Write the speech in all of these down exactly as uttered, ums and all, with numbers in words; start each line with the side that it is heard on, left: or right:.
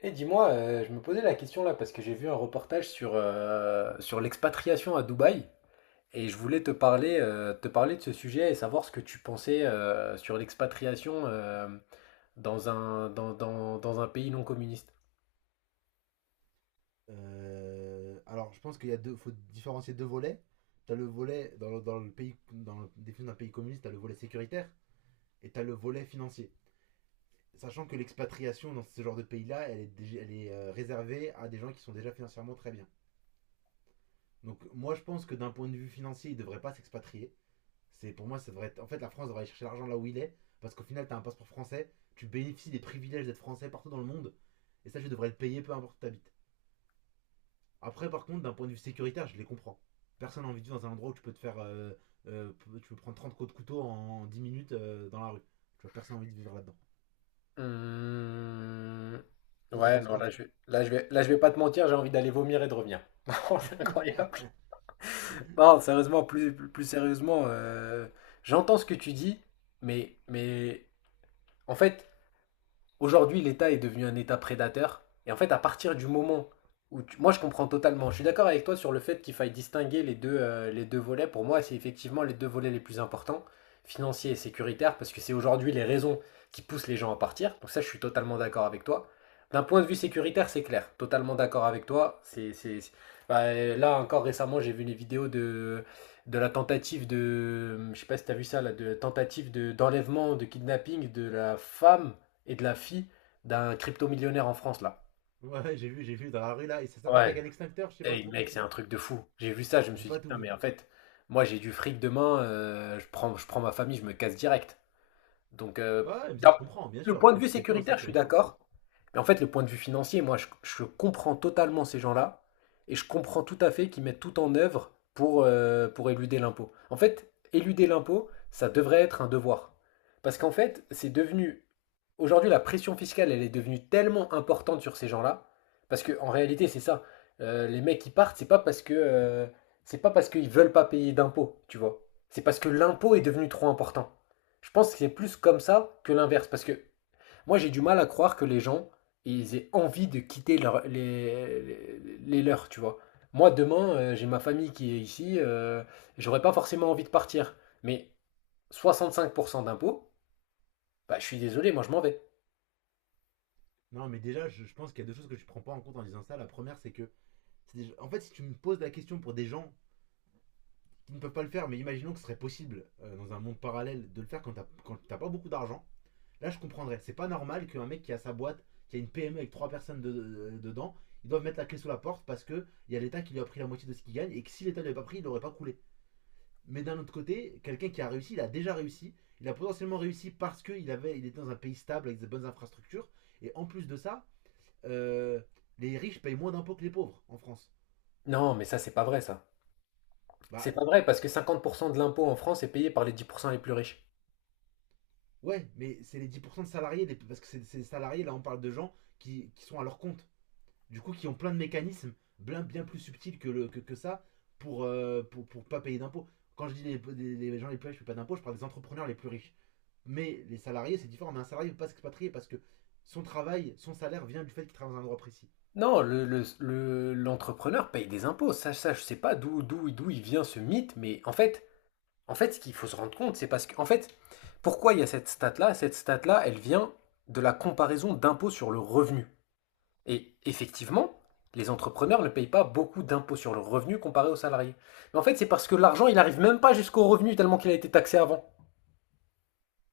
left: Et dis-moi, euh, je me posais la question là parce que j'ai vu un reportage sur, euh, sur l'expatriation à Dubaï et je voulais te parler, euh, te parler de ce sujet et savoir ce que tu pensais euh, sur l'expatriation euh, dans un, dans, dans- dans un pays non communiste.
right: Euh, alors, je pense qu'il y a deux, faut différencier deux volets. T'as le volet dans le, dans le pays, dans le- des d'un pays communiste, t'as le volet sécuritaire et t'as le volet financier. Sachant que l'expatriation dans ce genre de pays-là, elle est, dég- elle est euh, réservée à des gens qui sont déjà financièrement très bien. Donc, moi, je pense que d'un point de vue financier, ils ne devraient pas s'expatrier. C'est pour moi, ça devrait être. En fait, la France devrait aller chercher l'argent là où il est, parce qu'au final, t'as un passeport français, tu bénéficies des privilèges d'être français partout dans le monde, et ça, tu devrais le payer peu importe où t'habites. Après, par contre, d'un point de vue sécuritaire, je les comprends. Personne n'a envie de vivre dans un endroit où tu peux te faire. euh, euh, Tu peux prendre trente coups de couteau en dix minutes euh, dans la rue. Tu vois, personne n'a envie de vivre là-dedans.
left: Hum,
right: Toi, t'en
left: Ouais,
right: penses
left: non,
right: quoi?
left: là je, là, je vais, là je vais pas te mentir, j'ai envie d'aller vomir et de revenir. Non, c'est incroyable. Non, sérieusement, plus, plus sérieusement, euh, j'entends ce que tu dis, mais, mais en fait. Aujourd'hui, l'État est devenu un État prédateur. Et en fait, à partir du moment où tu- moi je comprends totalement, je suis d'accord avec toi sur le fait qu'il faille distinguer les deux, euh, les deux volets. Pour moi, c'est effectivement les deux volets les plus importants, financiers et sécuritaires, parce que c'est aujourd'hui les raisons qui poussent les gens à partir. Donc ça, je suis totalement d'accord avec toi. D'un point de vue sécuritaire, c'est clair, totalement d'accord avec toi. C'est, c'est- c'est- bah, euh, là encore récemment, j'ai vu les vidéos de, de la tentative de, je sais pas si t'as vu ça, là, de tentative de, d'enlèvement, de kidnapping de la femme et de la fille d'un crypto-millionnaire en France, là.
right: Ouais, j'ai vu, j'ai vu dans la rue là, et ça s'arrête avec
left: Ouais.
right: un extincteur, je sais pas
left: Hey,
right: trop
left: mec,
right: compris
left: c'est un
right: pourquoi.
left: truc de fou. J'ai vu ça, je me
right: J'ai
left: suis dit,
right: pas tout
left: putain, mais
right: vu.
left: en fait, moi, j'ai du fric demain, euh, je prends, je prends ma famille, je me casse direct. Donc, euh,
right: Ouais, mais ça, je
left: d'un-
right: comprends, bien
left: le
right: sûr.
left: point de
right: T'es
left: vue
right: plus, t'es plus en
left: sécuritaire, je suis
right: sécurité en France.
left: d'accord. Mais en fait, le point de vue financier, moi, je, je comprends totalement ces gens-là. Et je comprends tout à fait qu'ils mettent tout en œuvre pour, euh, pour éluder l'impôt. En fait, éluder l'impôt, ça devrait être un devoir. Parce qu'en fait, c'est devenu. Aujourd'hui, la pression fiscale, elle est devenue tellement importante sur ces gens-là. Parce que en réalité, c'est ça. Euh, les mecs qui partent, c'est pas parce que. euh, c'est pas parce qu'ils veulent pas payer d'impôts, tu vois. C'est parce que l'impôt est devenu trop important. Je pense que c'est plus comme ça que l'inverse. Parce que moi, j'ai du mal à croire que les gens, ils aient envie de quitter leur- les, les- les leurs, tu vois. Moi, demain, euh, j'ai ma famille qui est ici, euh, j'aurais pas forcément envie de partir. Mais soixante-cinq pour cent d'impôts, bah, je suis désolé, moi, je m'en vais.
right: Non, mais déjà, je, je pense qu'il y a deux choses que tu prends pas en compte en disant ça. La première, c'est que. c'est déjà- En fait, si tu me poses la question pour des gens qui ne peuvent pas le faire, mais imaginons que ce serait possible euh, dans un monde parallèle de le faire quand t'as quand t'as pas beaucoup d'argent. Là, je comprendrais. C'est pas normal qu'un mec qui a sa boîte, qui a une P M E avec trois personnes de- de- dedans, ils doivent mettre la clé sous la porte parce que il y a l'État qui lui a pris la moitié de ce qu'il gagne et que si l'État ne lui pas pris, il n'aurait pas coulé. Mais d'un autre côté, quelqu'un qui a réussi, il a déjà réussi. Il a potentiellement réussi parce qu'il avait, il était dans un pays stable avec des bonnes infrastructures. Et en plus de ça, euh, les riches payent moins d'impôts que les pauvres en France.
left: Non, mais ça, c'est pas vrai, ça.
right: Bah
left: C'est pas vrai, parce que cinquante pour cent de l'impôt en France est payé par les dix pour cent les plus riches.
right: ouais, mais c'est les dix pour cent de salariés, parce que c'est c'est salariés, là on parle de gens qui, qui sont à leur compte, du coup qui ont plein de mécanismes bien, bien plus subtils que, le, que, que ça pour, euh, pour, pour pas payer d'impôts. Quand je dis les, les- les gens les plus riches ne payent pas d'impôts, je parle des entrepreneurs les plus riches. Mais les salariés, c'est différent. Mais un salarié ne peut pas s'expatrier parce que son travail, son salaire vient du fait qu'il travaille dans un endroit précis.
left: Non, le, le- le- l'entrepreneur paye des impôts. Ça, ça, je sais pas d'où, d'où, d'où il vient ce mythe, mais en fait, En fait, ce qu'il faut se rendre compte, c'est parce que, en fait, pourquoi il y a cette stat-là. Cette stat-là, elle vient de la comparaison d'impôts sur le revenu. Et effectivement, les entrepreneurs ne payent pas beaucoup d'impôts sur le revenu comparé aux salariés. Mais en fait, c'est parce que l'argent, il n'arrive même pas jusqu'au revenu tellement qu'il a été taxé avant.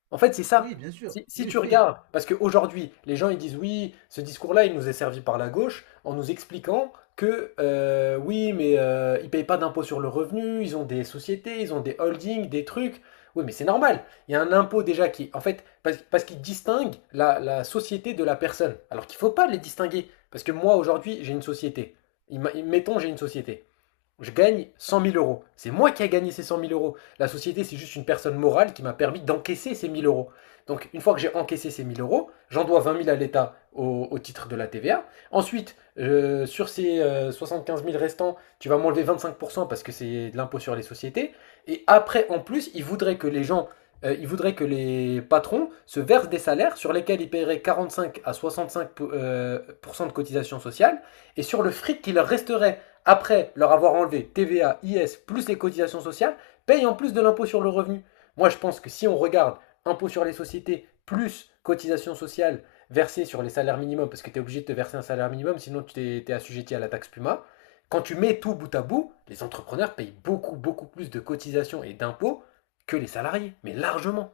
left: En fait, c'est ça.
right: Oui, bien
left: Si,
right: sûr.
left: si
right: Oui,
left: tu
right: oui.
left: regardes, parce qu'aujourd'hui, les gens ils disent oui, ce discours-là, il nous est servi par la gauche en nous expliquant que euh, oui, mais euh, ils ne payent pas d'impôt sur le revenu, ils ont des sociétés, ils ont des holdings, des trucs. Oui, mais c'est normal. Il y a un impôt déjà qui, en fait, parce, parce qu'il distingue la, la société de la personne. Alors qu'il ne faut pas les distinguer. Parce que moi, aujourd'hui, j'ai une société. Ima- Mettons, j'ai une société. Je gagne cent mille euros. C'est moi qui ai gagné ces cent mille euros. La société, c'est juste une personne morale qui m'a permis d'encaisser ces mille euros. Donc, une fois que j'ai encaissé ces mille euros, j'en dois vingt mille à l'État au, au titre de la T V A. Ensuite, euh, sur ces euh, soixante-quinze mille restants, tu vas m'enlever vingt-cinq pour cent parce que c'est de l'impôt sur les sociétés. Et après, en plus, ils voudraient que les gens, euh, ils voudraient que les patrons se versent des salaires sur lesquels ils paieraient quarante-cinq à soixante-cinq pour- euh, pour cent euh, de cotisation sociale. Et sur le fric qui leur resterait après leur avoir enlevé T V A, I S, plus les cotisations sociales, payent en plus de l'impôt sur le revenu. Moi, je pense que si on regarde impôt sur les sociétés, plus cotisations sociales versées sur les salaires minimums, parce que tu es obligé de te verser un salaire minimum, sinon tu t'es- t'es assujetti à la taxe Puma, quand tu mets tout bout à bout, les entrepreneurs payent beaucoup, beaucoup plus de cotisations et d'impôts que les salariés, mais largement.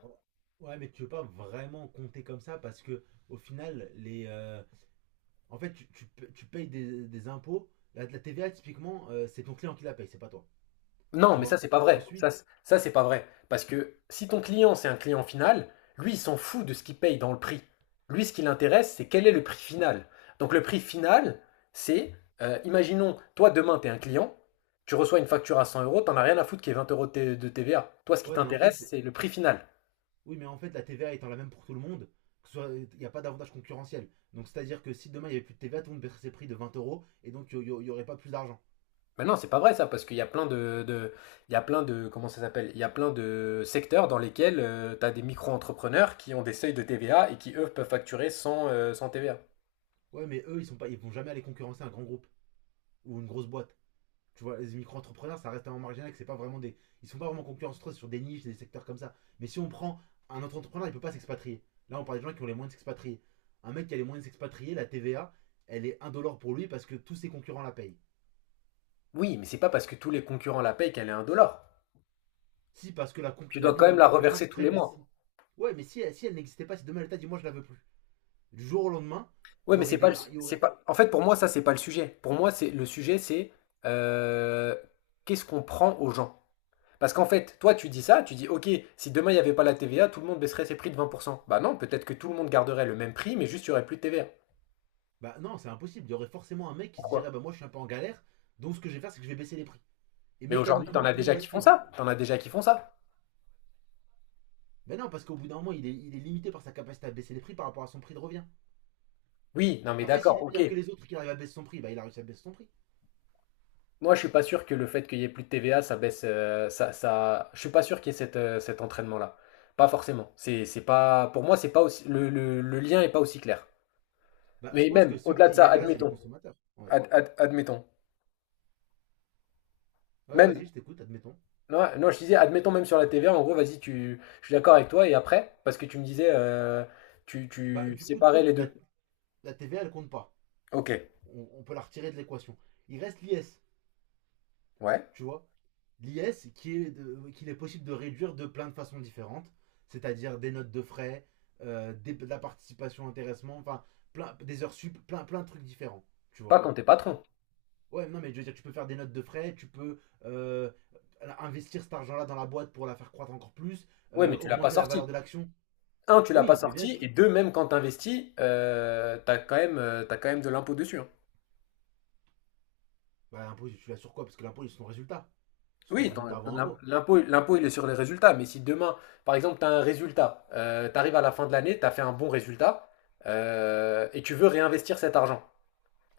right: Ouais, mais tu veux pas vraiment compter comme ça parce que au final, les, euh, en fait, tu, tu tu payes des, des impôts. La, la T V A, typiquement, euh, c'est ton client qui la paye, c'est pas toi.
left: Non,
right: Tu
left: mais ça,
right: vois.
left: c'est pas vrai. Ça,
right: Ensuite,
left: c- ça c'est pas vrai. Parce que si ton client, c'est un client final, lui, il s'en fout de ce qu'il paye dans le prix. Lui, ce qui l'intéresse, c'est quel est le prix final. Donc, le prix final, c'est, euh, imaginons, toi, demain, tu es un client, tu reçois une facture à cent euros, t'en as rien à foutre qu'il y ait vingt euros de T- de T V A. Toi, ce qui
right: ouais, mais en fait,
left: t'intéresse, c'est le prix final.
right: oui, mais en fait, la T V A étant la même pour tout le monde, que ce soit- il n'y a pas d'avantage concurrentiel. Donc, c'est-à-dire que si demain il n'y avait plus de T V A, tout le monde baisserait ses prix de vingt euros et donc il n'y aurait pas plus d'argent.
left: Mais non, c'est pas vrai ça, parce qu'il y a plein de, de- il y a plein de, comment ça s'appelle? Il y a plein de secteurs dans lesquels tu as des micro-entrepreneurs qui ont des seuils de T V A et qui, eux, peuvent facturer sans, euh, sans T V A.
right: Ouais, mais eux, ils sont pas, ils vont jamais aller concurrencer un grand groupe ou une grosse boîte. Tu vois, les micro-entrepreneurs, ça reste un marginal, que c'est pas vraiment des. Ils sont pas vraiment concurrentiels sur des niches, des secteurs comme ça. Mais si on prend un autre entrepreneur, il peut pas s'expatrier. Là, on parle des gens qui ont les moyens de s'expatrier. Un mec qui a les moyens de s'expatrier, la T V A, elle est un euro$ pour lui parce que tous ses concurrents la payent.
left: Oui, mais c'est pas parce que tous les concurrents la payent qu'elle est un dollar.
right: Si, parce que la, concu-
left: Tu
right: la
left: dois quand
right: libre
left: même la
right: concurrence
left: reverser tous
right: ferait
left: les
right: que si.
left: mois.
right: Ouais, mais si, si elle n'existait pas, si demain elle t'a dit moi je la veux plus, du jour au lendemain, il
left: Ouais,
right: y
left: mais
right: aurait
left: c'est pas
right: des.
left: le,
right: Il y
left: c'est
right: aurait...
left: pas. En fait, pour moi, ça, c'est pas le sujet. Pour moi, c'est le sujet, c'est euh, qu'est-ce qu'on prend aux gens. Parce qu'en fait, toi, tu dis ça, tu dis, ok, si demain il n'y avait pas la T V A, tout le monde baisserait ses prix de vingt pour cent. Bah non, peut-être que tout le monde garderait le même prix, mais juste il n'y aurait plus de T V A.
right: Bah non, c'est impossible. Il y aurait forcément un mec qui se
left: Pourquoi?
right: dirait bah moi je suis un peu en galère, donc ce que je vais faire c'est que je vais baisser les prix. Et
left: Mais aujourd'hui, t'en
right: mécaniquement
left: as
right: tout le monde
left: déjà
right: va
left: qui font
right: suivre.
left: ça. T'en as déjà qui font ça.
right: Mais non, parce qu'au bout d'un moment il est, il est limité par sa capacité à baisser les prix par rapport à son prix de revient.
left: Oui, non, mais
right: Après, s'il
left: d'accord,
right: est meilleur
left: ok.
right: que les autres et qu'il arrive à baisser son prix, bah il a réussi à baisser son prix.
left: Moi, je suis pas sûr que le fait qu'il y ait plus de T V A, ça baisse, euh, ça, ça, je suis pas sûr qu'il y ait cette, euh, cet entraînement-là. Pas forcément. C'est, c'est pas, pour moi, c'est pas aussi, le, le, le lien est pas aussi clair.
right: Bah je
left: Mais
right: pense que
left: même,
right: ceux
left: au-delà de
right: qui
left: ça,
right: gagneraient c'est les
left: admettons,
right: consommateurs. Ouais.
left: Ad- ad- admettons,
right: Ouais, vas-y,
left: même,
right: je t'écoute, admettons.
left: non, non, je disais, admettons même sur la T V A, en gros, vas-y, tu, je suis d'accord avec toi, et après, parce que tu me disais, euh, tu,
right: Bah
left: tu
right: du coup,
left: séparais les
right: la,
left: deux.
right: la T V A elle compte pas.
left: Ok,
right: On- on peut la retirer de l'équation. Il reste l'I S.
left: ouais.
right: Tu vois, l'I S qui est qu'il est possible de réduire de plein de façons différentes, c'est-à-dire des notes de frais, euh, des- de la participation, intéressement, enfin plein des heures sup, plein plein de trucs différents, tu
left: Pas
right: vois.
left: quand t'es patron.
right: Ouais, non mais je veux dire tu peux faire des notes de frais, tu peux euh, investir cet argent-là dans la boîte pour la faire croître encore plus,
left: Ouais,
right: euh,
left: mais tu l'as pas
right: augmenter la valeur de
left: sorti.
right: l'action.
left: Un, tu l'as pas
right: Oui, mais bien
left: sorti,
right: sûr.
left: et deux, même quand t'investis, euh, t'as quand même, euh, t'as quand même de l'impôt dessus. Hein.
right: Bah l'impôt tu l'as sur quoi? Parce que l'impôt c'est ton résultat, c'est ton
left: Oui, t'en-
right: résultat
left: t'en-
right: avant
left: l'im-
right: impôt.
left: l'impôt, l'impôt, il est sur les résultats. Mais si demain, par exemple, tu as un résultat, euh, tu arrives à la fin de l'année, tu as fait un bon résultat euh, et tu veux réinvestir cet argent.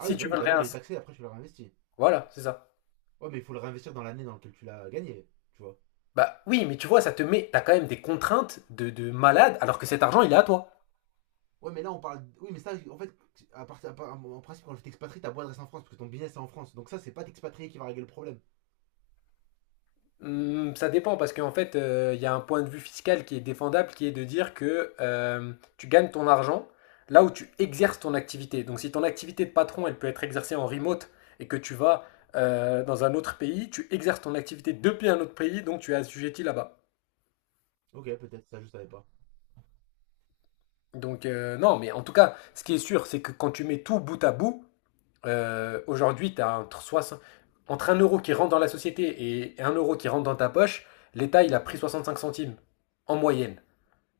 right: Ah oui, bah
left: tu veux
right: oui,
left: le
right: d'abord il est
left: réinvestir.
right: taxé, après tu le réinvestis.
left: Voilà, c'est ça.
right: Ouais, mais il faut le réinvestir dans l'année dans laquelle tu l'as gagné, tu vois.
left: Bah oui, mais tu vois, ça te met, t'as quand même des contraintes de, de malade alors que cet argent, il est à toi.
right: Ouais, mais là, on parle. Oui, mais ça, en fait, à part, à part- en principe, quand je t'expatrie, ta boîte reste en France parce que ton business est en France. Donc, ça, c'est pas t'expatrier qui va régler le problème.
left: Hmm, ça dépend parce qu'en fait, euh, il y a un point de vue fiscal qui est défendable, qui est de dire que euh, tu gagnes ton argent là où tu exerces ton activité. Donc si ton activité de patron, elle peut être exercée en remote et que tu vas euh, dans un autre pays, tu exerces ton activité depuis un autre pays, donc tu es assujetti là-bas.
right: Ok, peut-être, ça, je savais pas.
left: Donc euh, non, mais en tout cas, ce qui est sûr, c'est que quand tu mets tout bout à bout, euh, aujourd'hui, tu as entre, soixante entre un euro qui rentre dans la société et un euro qui rentre dans ta poche, l'État, il a pris soixante-cinq centimes en moyenne.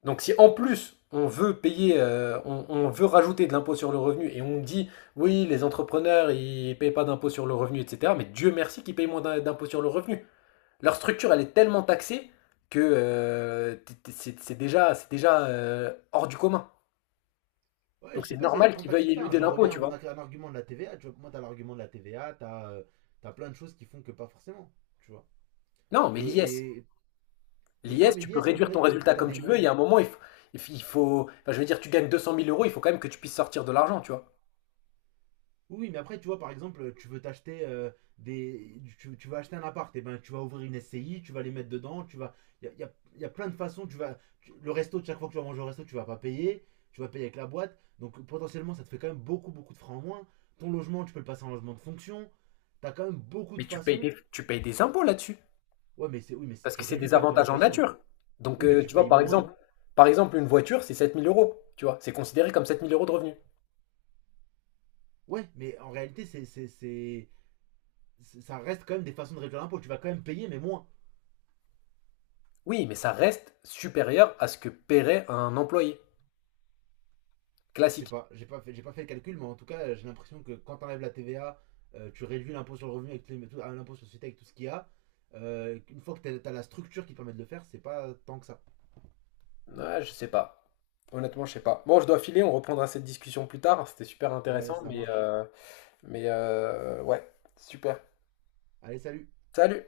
left: Donc si en plus on veut payer, euh, on, on veut rajouter de l'impôt sur le revenu et on dit oui les entrepreneurs ils payent pas d'impôt sur le revenu et cetera. Mais Dieu merci qu'ils payent moins d'impôt sur le revenu. Leur structure elle est tellement taxée que euh, c'est déjà, c'est déjà euh, hors du commun.
right: Ouais, je
left: Donc c'est
right: sais pas si c'est
left: normal
right: tant
left: qu'ils
right: taxé
left: veuillent
right: que ça, hein.
left: éluder
right: J'en
left: l'impôt
right: reviens à
left: tu
right: mon
left: vois.
right: ar- un argument de la T V A. Tu vois, pour moi, t'as l'argument de la T V A, t'as euh, t'as plein de choses qui font que pas forcément. Tu vois.
left: Non mais
right: Que,
left: l'I S,
right: et... Mais ouais,
left: l'I S
right: mais
left: tu peux
right: l'I S, comme on
left: réduire
right: l'a
left: ton
right: dit, t'as
left: résultat
right: t'as
left: comme
right: des
left: tu veux. Il y
right: moyens.
left: a un moment il faut, il faut, enfin, je veux dire tu gagnes deux cent mille euros il faut quand même que tu puisses sortir de l'argent tu vois.
right: Oui, mais après, tu vois, par exemple, tu veux t'acheter euh, des. Tu, tu vas acheter un appart, et ben tu vas ouvrir une S C I, tu vas les mettre dedans, tu vas. Il y a, y a- y a plein de façons, tu vas. tu- le resto, chaque fois que tu vas manger au resto, tu vas pas payer, tu vas payer avec la boîte. Donc potentiellement, ça te fait quand même beaucoup, beaucoup de francs en moins. Ton logement, tu peux le passer en logement de fonction. T'as quand même beaucoup de
left: Mais tu payes
right: façons.
left: des, tu payes des impôts là-dessus.
right: Ouais, mais c'est. Oui, mais c'est-
left: Parce
right: tu
left: que c'est
right: réduis
left: des
right: quand même ton
left: avantages en
right: imposition.
left: nature. Donc,
right: Oui, mais
left: euh,
right: tu
left: tu vois,
right: payes
left: par
right: moins.
left: exemple, par exemple, une voiture, c'est sept mille euros. Tu vois, c'est considéré comme sept mille euros de revenus.
right: Ouais, mais en réalité, c'est. c'est- c'est- c'est- ça reste quand même des façons de réduire l'impôt. Tu vas quand même payer, mais moins.
left: Oui, mais ça reste supérieur à ce que paierait un employé
right: Je sais
left: classique.
right: pas, j'ai pas fait, j'ai pas fait le calcul, mais en tout cas, j'ai l'impression que quand t'enlèves la T V A, euh, tu réduis l'impôt sur le revenu avec tout- ah, l'impôt sur la société avec tout ce qu'il y a. Euh, une fois que t'as as la structure qui permet de le faire, c'est pas tant que ça.
left: Ouais, je sais pas. Honnêtement, je sais pas. Bon, je dois filer, on reprendra cette discussion plus tard. C'était super
right: Ouais,
left: intéressant,
right: ça
left: mais,
right: marche.
left: euh, mais euh, ouais, super.
right: Allez, salut.
left: Salut!